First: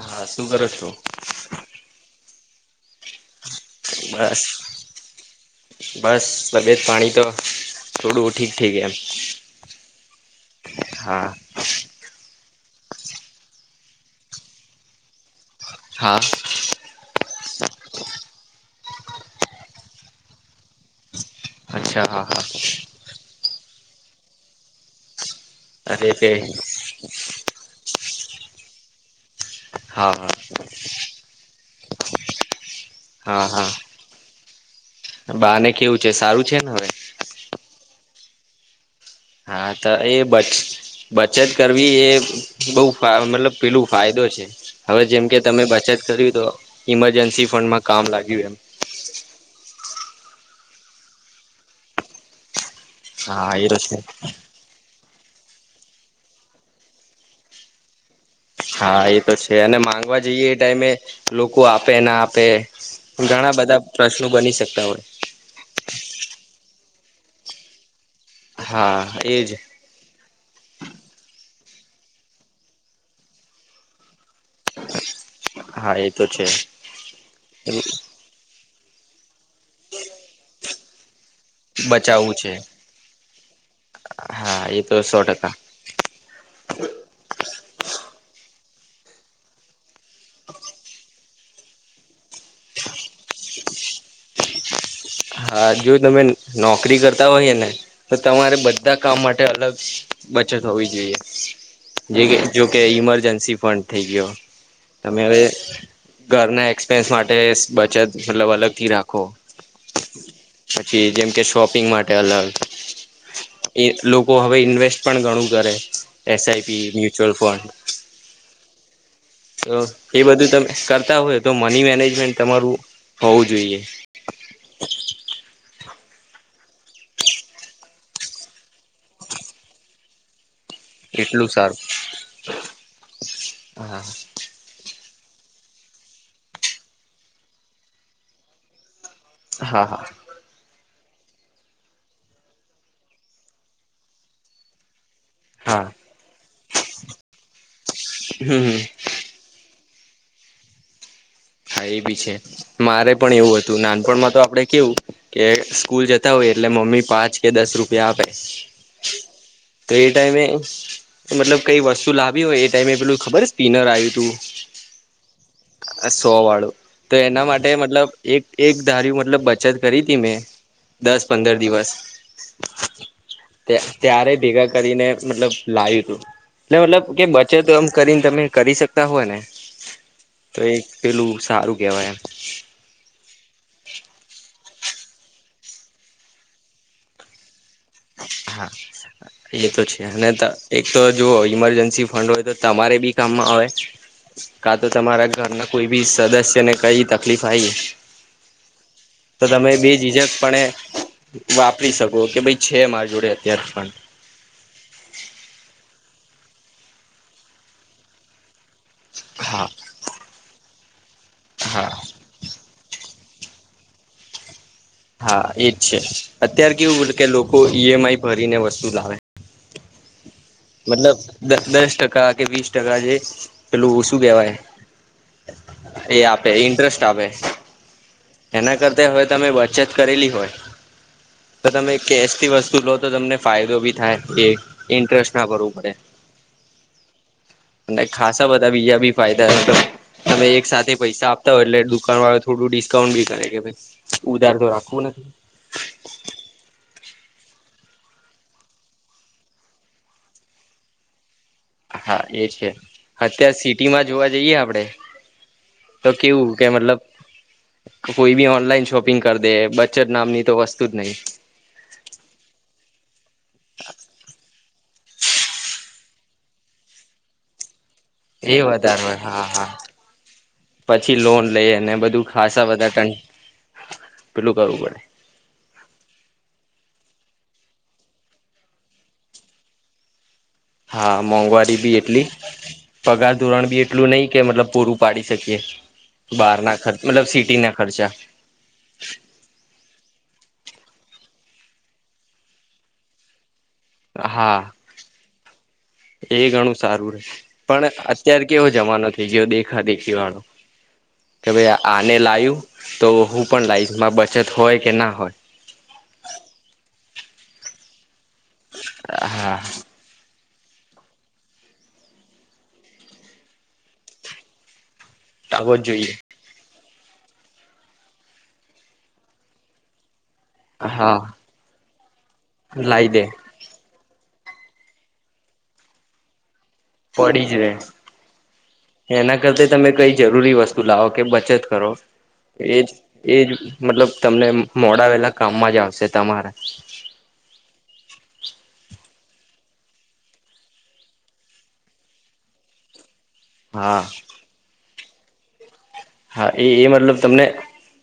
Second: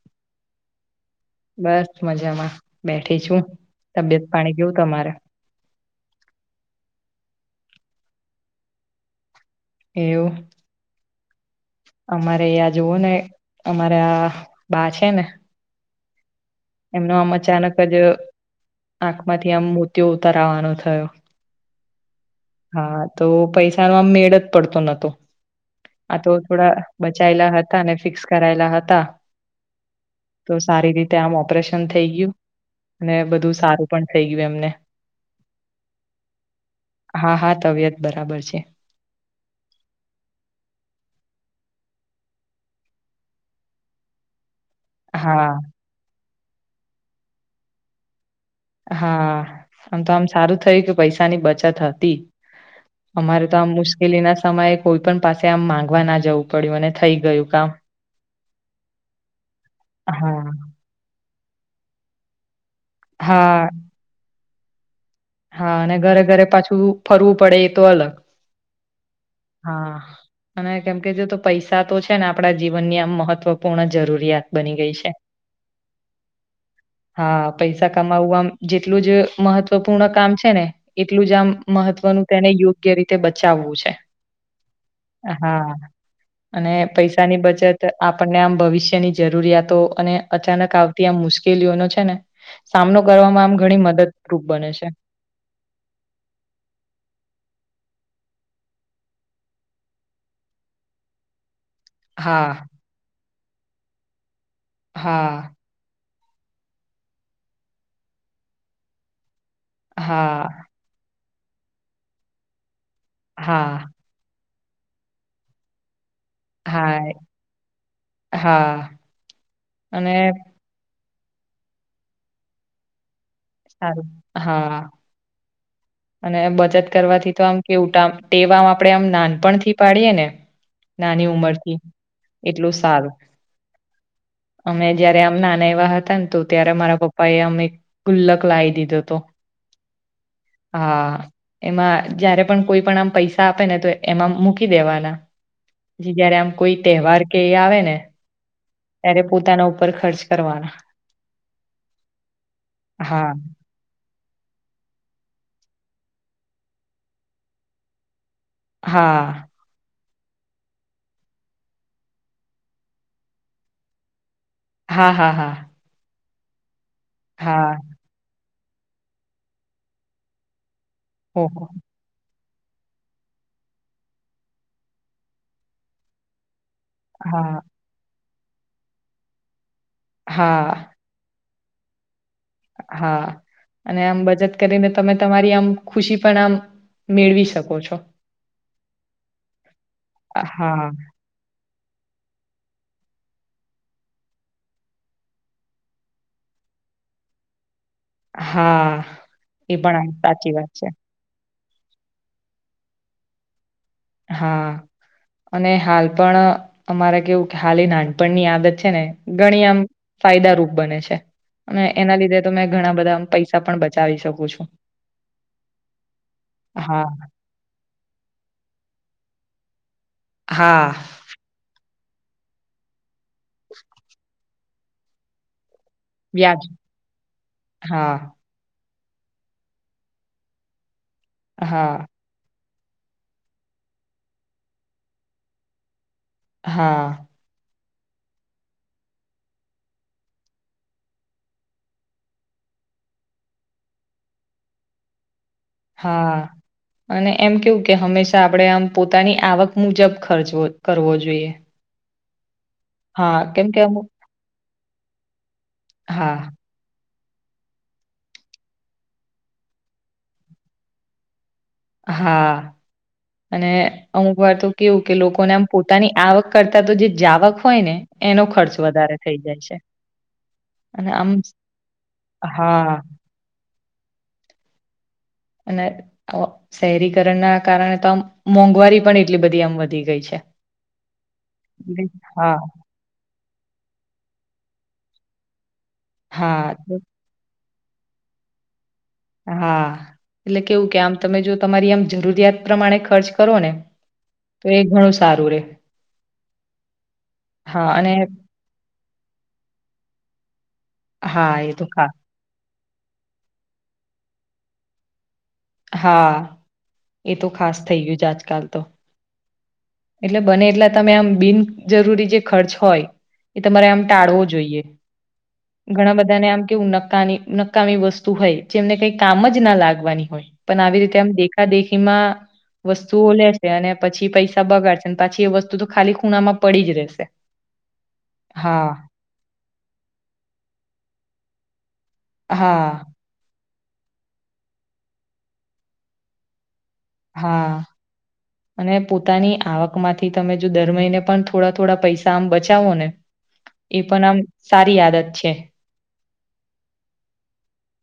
હા, શું કરો છો? બસ મજામાં, બેઠી છું. તબિયત બસ પાણી કેવું તમારે બસ તબિયત પાણી તો થોડું ઠીક-ઠીક એમ. એવું! હા. અમારે અહીયાં જુવોને અમારે આ બા છે ને હા. નો આમ અચાનક જ આંખમાંથી આમ મોતિયો ઉતારાવાનો થયો. અચ્છા હા હા. પૈસાનો આમ મેળ જ પડતો નતો અરે આ તો તે થોડા બચાયેલા હતા ને ફિક્સ કરાયેલા હતા હા હા તો સારી રીતે આમ ઓપ રેશન થઈ ગયું અને હા બધું હા સારું પણ થઈ ગયું એમને. બાને કેવું છે સારું છે ને હવે? હા હા તબિયત બરાબર છે. હા તો એ બચ બચત કરવી એ બઉ મતલબ પેલું ફાયદો છે હવે જેમ કે હા તમે બચત કરી તો ઈમરજન્સી ફંડમાં કામ લાગ્યું એમ. હા આમ તો આમ સારું થયું કે પૈસાની બચત હતી. અમારે તો હા એ આમ છે. મુશ્કેલી ના સમયે કોઈ પણ પાસે આમ માંગવા ના જવું પડ્યું અને થઈ ગયું કામ. હા એ તો છે અને માંગવા જઈએ હા. એ ટાઈમે લોકો આપે ના આપે ઘણા હા, બધા પ્રશ્નો બની શકતા હોય. હા અને ઘરે ઘરે પાછું ફરવું પડે એ તો અલગ હા એજ હા અને કેમકે જો પૈસા તો છે ને આપણા જીવનની આમ મહત્વપૂર્ણ જરૂરિયાત બની ગઈ છે. હા એ તો છે હા પૈસા કમાવવા જેટલું જ મહત્વપૂર્ણ કામ છે ને એટલું જ આમ મહત્વનું બચાવવું તેને છે યોગ્ય રીતે બચાવવું છે. હા એ તો સો ટકા હા અને પૈસાની બચત આપણને આમ ભવિષ્યની જરૂરિયાતો અને અચાનક આવતી આમ મુશ્કેલીઓનો છે ને સામનો કરવામાં આમ ઘણી મદદરૂપ બને છે. હા જો તમે નોકરી કરતા હોઈએ ને તો તમારે બધા કામ માટે અલગ બચત હોવી જોઈએ. જે હા, જોકે ઈમરજન્સી પણ થઈ ગયો તમે હવે હા, ઘરના એક્સપેન્સ માટે બચત મતલબ અલગથી રાખો. હા, પછી જેમ કે શોપિંગ માટે અલગ એ હા, લોકો હવે ઇન્વેસ્ટ પણ ઘણું કરે. એસ આઈ પી, હા, મ્યુચ્યુઅલ ફંડ હા તો અને એ બધું તમે કર તા હોય તો મની મેનેજમેન્ટ તમારું હોવું જોઈએ. સારું હા. અને બચત કરવાથી તો આમ કેવા ટેવા આમ આપણે આમ નાનપણથી પાડીયેને નાની એટલું ઉમરથી સારું એટલું સારું હા અમે જયારે આમ નાના એવા હતા ને તો ત્યારે મારા પપ્પા એ આમ એક ગુલ્લક લાઈ દીધો હતો. હા હા. હા એમાં જયારે પણ કોઈ પણ આમ પૈસા આપે ને તો એમાં મૂકી દેવાના. હા જયારે આમ કોઈ તહેવાર કે એ આવેને હમ ત્યારે પોતાના ઉપર ખર્ચ કરવાના. હા એ બી છે મારે હા પણ એવું હતું નાનપણમાં તો આપડે કેવું કે સ્કૂલ જતા હોય એટલે મમ્મી પાંચ કે દસ રૂપિયા આપે. હા. તો એ ટાઈમે મતલબ કઈ વસ્તુ લાવી હોય એ ટાઈમે પેલું ખબર સ્પિનર આયુ તું? હા, હા, હા. સો વાળું તો, એના માટે હા મતલબ એક એક ધાર્યું મતલબ બચત કરી હતી મેં. દસ-પંદર ઓહો દિવસ. ત્યારે ભેગા કરીને મતલબ લાવ્યું હતું. મતલબ કે, હા બચત આમ કરીને તમે કરી શકતા હોય ને? હા. હું, સારું કહેવાય એમ. હા, અને આમ બચત કરીને તમે તમારી આમ ખુશી પણ આમ મેળવી શકો છો. હા. એ તો છે, અને એક હા તો જોઓ ઈમરજન્સી ફંડ હોય તો તમારે બી કામમાં આવે, કા તો તમારા ઘરના કોઈ બી સદસ્ય ને કંઈ તકલીફ આવી. હા તો તમે એ પણ આમ બેજીજક સાચી પણે વાત છે વાપરી શકો કે, ભાઈ, છે મારી જોડે અત્યારે પણ. હા, અને હાલ પણ અમારે કેવું કે, હાલ એ નાનપણની આદત. છે ને, ગણી આમ ફાયદારૂપ બને છે, અને એના લીધે તમે ઘણા બધા પૈસા પણ બચાવી શકું છું. હા, એજ છે. અત્યાર હા કેવું કે, લોકો ઈએમઆઈ ભરીને વસ્તુ લાવે. હા મતલબ, દસ ટકા કે વીસ ટકા, જે પેલું શું કેવાય? એ આપે, વ્યાજ ઇન્ટરેસ્ટ આપે હા એના કરતા. હવે, તમે બચત કરેલી હોય, તો તમે હા કેશ થી વસ્તુ. લો તો તમને ફાયદો બી થાય, એ ઇન્ટરેસ્ટ ના ભરવું પડે. હા. અને ખાસા બધા બીજા બી ફાયદા તો તમે એક સાથે પૈસા આપતા હો, એટલે દુકાન વાળો થોડું ડિસ્કાઉન્ટ બી કરે કે, ભાઈ, ઉધાર તો રાખવો ને! હા. અને એમ કેવું કે, હંમેશા આપણે આમ પોતાની આવક મુજબ ખર્ચવો કરવો જોઈએ. હા, એ છે. હા અત્યારે કેમ કે સિટી માં અમુક જોવા જઈએ આપડે. તો હા કેવું કે, મતલબ કોઈ બી ઓનલાઈન શોપિંગ કરી દે, બચત નામની તો વસ્તુ જ નહી. હા. અને અમુક વાર તો કેવું કે, લોકોને આમ પોતાની આવક કરતા તો જે જાવક હોય ને. એનો એ ખર્ચ વધારે હોય થઇ હા જાય હા છે. અને પછી આમ લોન લઈ, અને બધું ખાસા બધા, હા ટન પેલું કરવું પડે. અને શહેરીકરણના કારણે તો, આમ મોંઘવારી પણ એટલી બધી આમ વધી ગઈ છે. હા, મોંઘવારી બી એટલી, હા. પગાર ધોરણ બી એટલું નહીં કે, મતલબ પૂરું. ઉપડી શકીએ બહાર હા ના, તો મતલબ સિટીના ખર્ચા. હા, એટલે કેવું કે, આમ તમે જો તમારી આમ જરૂરિયાત પ્રમાણે ખર્ચ કરો ને હા તો એ ઘણું સારું રે. એ ઘણું સારું રહે, પણ હા અને અત્યાર કેવો જમાનો થઈ ગયો કે, દેખા દેખી વાળો. કે, હા એ ભાઈ, તો ખા આને લાવું તો હું પણ લાવીશ, બચત હોય કે ના હોય. હા, એ તો ખાસ થઈ ગયું આજકાલ. તો. હા. એટલે બને એટલા, તમે આમ બિનજરૂરી જે ખર્ચ હોય, એ તમારે આમ ટાળવો જોઈએ. આવો જ જોઈએ ઘણા બધાને આમ કે નકામી વસ્તુ હોય, જેમને કંઈ કામ જ ના લાગવાની હોય. પણ આવી હા રીતે આમ દેખાદેખી માં લાઈ દે વસ્તુઓ લેશે, અને પછી પૈસા પૈસા બગાડે છે, પાછી એ વસ્તુ તો ખાલી ખૂણામાં પડી જ રહેશે. પડી જે રહે. હા, એના કરતા, તમે કંઈ જરૂરી વસ્તુ લાવો કે બચત કરો. એજ હા, એજ મતલબ તમને મોળા વેલા કામમાં જ આવશે તમારા. હા. અને પોતાની આવકમાંથી તમે જો દર મહિને પણ થોડા થોડા પૈસા આમ બચાવો ને એ હા પણ આમ સારી આદત છે. હા, એ એ મતલબ તમને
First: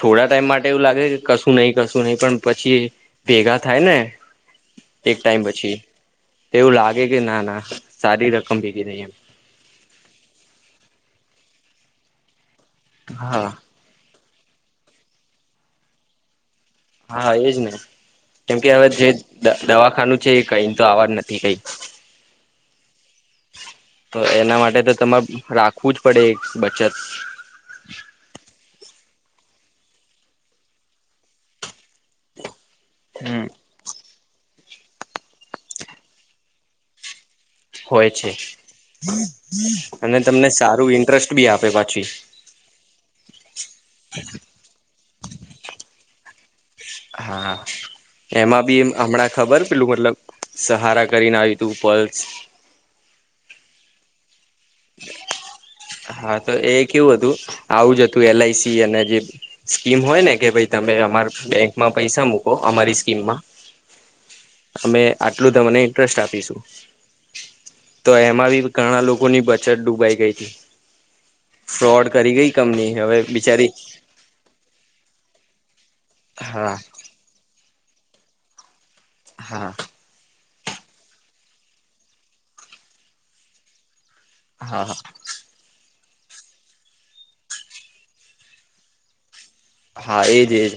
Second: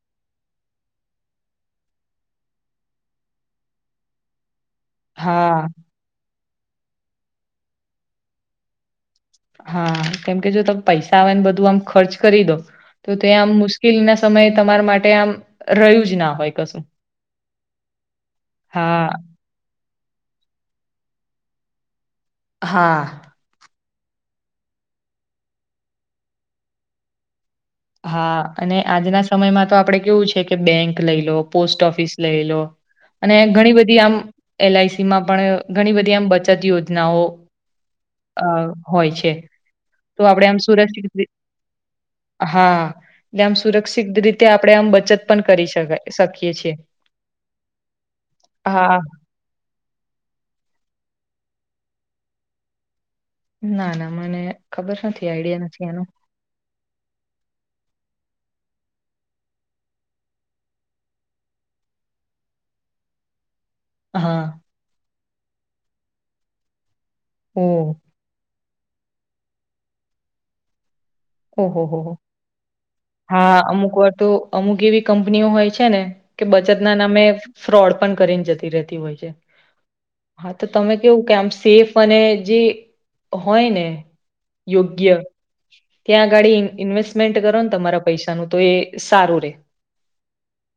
થોડા ટાઈમ માટે એવું લાગે કે કશું નહી કશું નહી પણ પછી ભેગા થાય ને એક ટાઈમ હા, પછી તેવું લાગે કે ના ના સારી રકમ ભેગી થઈ એમ. હા કેમકે જો તમે પૈસા આવે ને બધું આમ ખર્ચ કરી દો તો ત્યાં હા આમ મુશ્કેલી ના સમય તમારા માટે આમ રહ્યું જ ના હોય. કશું. હા એજ ને કેમકે હવે હા જે દવા ખાનું છે કઈ તો આવાનુ નથી કઈ. હા. તો એના માટે તો તમારે રાખવું જ પડે એક બચત. હા અને આજના સમયમાં તો આપડે કેવું છે કે બેંક લઈ લો, પોસ્ટ ઓફિસ લઈ લો અને ઘણી બધી આમ એલ આઈ સી માં પણ ઘણી બધી આમ બચત યોજનાઓ હોય છે અ હોય છે અને તો આપડે તમને આમ સારું સુરક્ષિત રી ઇન્ટરેસ્ટ બી આપે પાછી. હા એટલે આમ સુરક્ષિત રીતે આપણે આમ બચત પણ કરી શકીએ છીએ. હા એમાં બી એ હા હમણાં ખબર પેલું મતલબ સહારા કરીને આવી તુ પલ્સ. ના ના મને ખબર નથી, આઈડિયા નથી. એનો હા તો એ કેવું હતું આવું જ હતું એલ આઈ સી અને જે સ્કીમ હોય ને કે ભઈ તમે અમાર બેંકમાં પૈસા મૂકો અમારી સ્કીમમાં. હા. અમે આટલું તમને ઇન્ટરેસ્ટ આપીશું, ઓહ તો એમાં બી ઘણા લોકો ની બચત ડૂબાઈ ગઈ હતી. ઓહો હો ફ્રોડ હો, કરી ગઈ કંપની હવે હા બિચારી અમુક વાર તો અમુક એવી કંપનીઓ હોય છે ને કે હા બચત ના નામે ફ્રોડ પણ કરીને જતી રહેતી હોય છે. હા હા તો તમે કેવું કે આમ સેફ અને જે હોય ને હા યોગ્ય ત્યાં અગાડી ઇન્વેસ્ટમેન્ટ કરો ન તમારા પૈસાનું તો એ સારું રે. હા, એજ એજ.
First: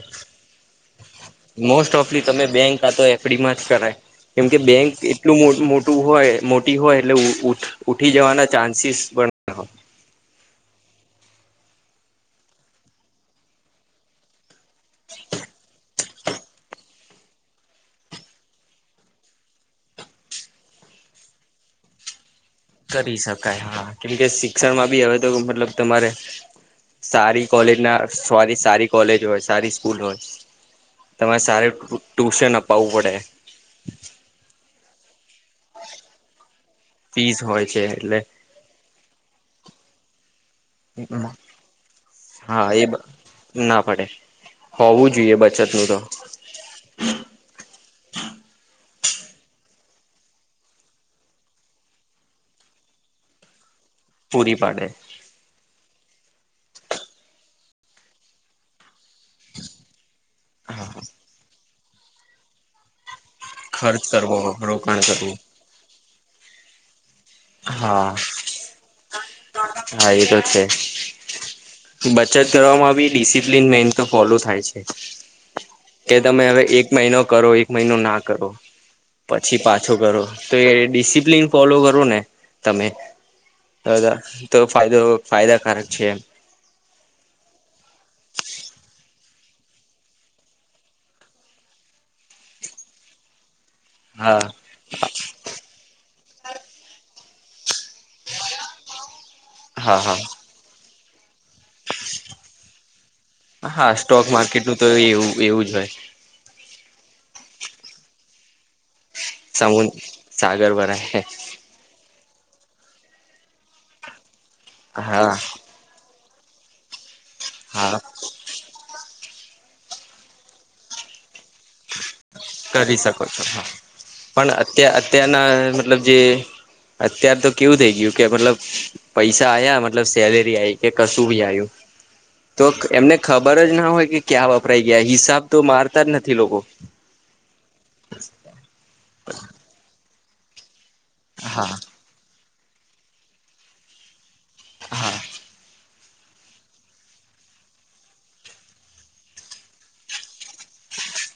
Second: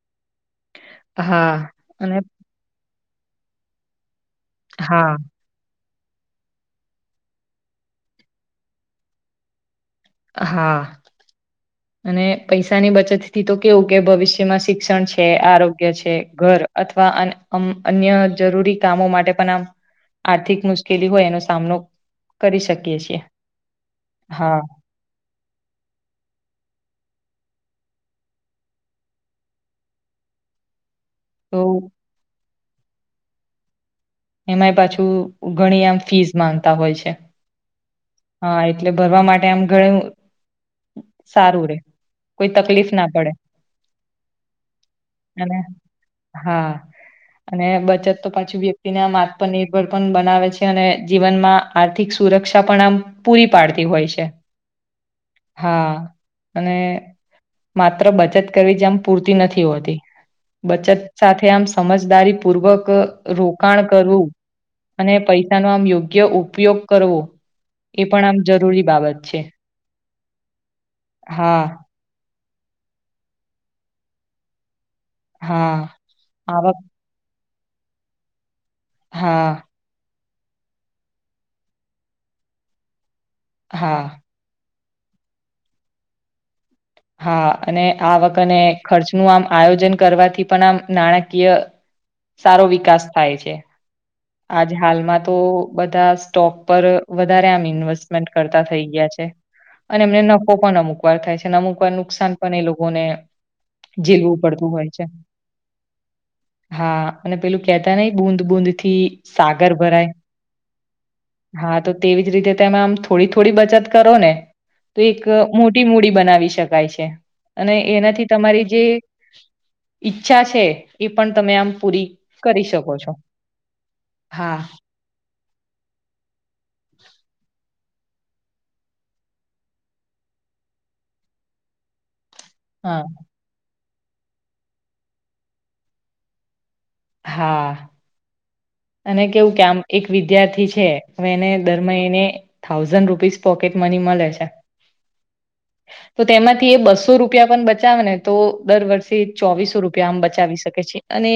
હા મોસ્ટ અને ઓફલી તમે બેંક કા તો એફડીમાં જ કરાય. કેમકે બેંક હા એટલું મો મો ટું હોય મોટી હોય એટલે ઉ ઉઠ ઉઠી જવાના ચાન્સીસ પણ ના હોય. હા, અને પૈસાની બચત થી તો કેવું કે ભવિષ્ યમાં શિક્ષણ છે, આરોગ્ય છે, ઘર અથવા અન અમ્મ અન્ય જરૂરી કામો માટે પણ આમ આર્થિક મુશ્કેલી હોય એનો સામનો કરી શકીએ કરી છીએ શકાય હા. કેમકે હા શિક્ષણમાં બી હવે તો મતલબ તમારે સારી કોલેજ ના સોરી સારી કોલેજ હોય સારી સ્કૂલ હોય. તમારે તો સારી ટુશન અપાવું પડે. એમાય પાછું ઘણી આમ ફીઝ માંગ ફીઝ હોય છે. એટલે હા, એટલે ભરવા માટે આમ ઘણુ હા સારું રે, કોઈ એ તકલીફ ના પડે. ના પડે હોવું જોઈએ અને બચત નું તો હા, અને બચત તો પાછું બી તેને આમ આત્મનિર્ભર પણ બનાવે છે અને જીવનમાં આર્થિક સુરક્ષા પણ આમ પૂરી પાડ તી હોય છે. પૂરી પાડે હા અને માત્ર બચત કરવી જ આમ પૂરતી નથી હોતી. બચત હા સાથે આમ સમજદારી પૂર્વક રોકાણ ખર્ચ કરવું કરવો રોકાણ અને કરવું પૈસા નુ આમ યોગ્ય ઉપયોગ કરવો એ હા પણ આમ જરૂરી બાબત છે હા એ હા. ચચરાવો મા બી ડિસિપ્લિન મેઇન તો ફોલો થાય છે. હા કે તમે હવે આવક એક મહિનો કરો એક મહિનો ના કરો. હા પછી પાછો કરો તો એ ડિસિપ્લિન ફોલો કરો ને તમે. હા દા તો ફાયદો ફાયદાકારક છે એમ. હા અને આવક ને ખર્ચનું આમ આયોજન કરવાથી પણ આમ નાણાકીય સારો વિકાસ થાય છે. હા આજ હાલમાં તો બધા સ્ટોપ પર વધારે આમ ઇનવશ મેન્ટ કરતાં થઈ ગયા છે હા અને હા મેન લોકો અમુકવાર થાય છે. અમુકવાર નુકસાન પણ એ લોકોને હા સ્ટોક ઝીલવું પડતું માર્કેટનું તો હોય છે. એવું એવું જ હોય હા અને પેલું કેતા નહિ બુંદ બુંદ થી. સાગર સમુદ્ર ભરાય સાગર ભરાય હા તો તે. રીતે તેમ આમ થોડી થોડી બચત કરો ને તો એક હા મોટી મૂડી બનાવી શકાય છે અને હા એનાથી તમારી જે. ઈચ્છા છે એ પણ તમે આમ પૂરી કરી શકો છો હા. પણ હા. અત્ય અત્યારના મતલબ જે અત્યાર તો કેવું થઈ ગયું કે મતલબ પૈસા આયા મતલબ સેલેરી આવી કે કશું ભી આવ્યું તો હા એમને ખબર જ ના હોય કે ક્યાં વપરાય ગયા હિસાબ તો મારતા જ નથી લોકો હા. અને કેવું કે આમ એક વિદ્યાર્થી છે હવે એને હા દર મહિને થાઉઝન્ડ રૂપીઝ પોકેટ મની મલે છે. હા તો તેમાંથી એ બસો રૂપિયા પણ બચાવે ને તો દર વર્ષે ચોવીસો રૂપિયા આમ બચાવી શકે શકે છે અને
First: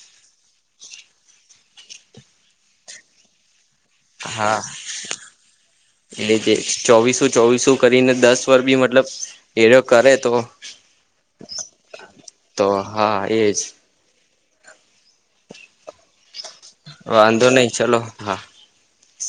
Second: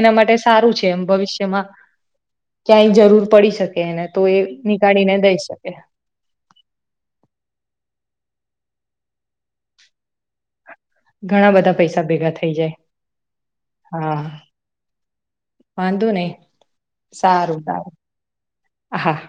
એના માટે સારું છે એમ ભવિષ્યમાં ક્યાંય જરૂર પડી શકે એને તો એ હા નીકાળીને દઈ શકે. એ જે ચોવીસું ચોવીસું કરીને દસ વર બી મતલબ એડો કરે તો ઘણા બધા પૈસા ભેગા થઈ તો જાય હા એજ હા. વાંધો નઈ. વાંધો સારું નહી સારું ચલો હા હા હા.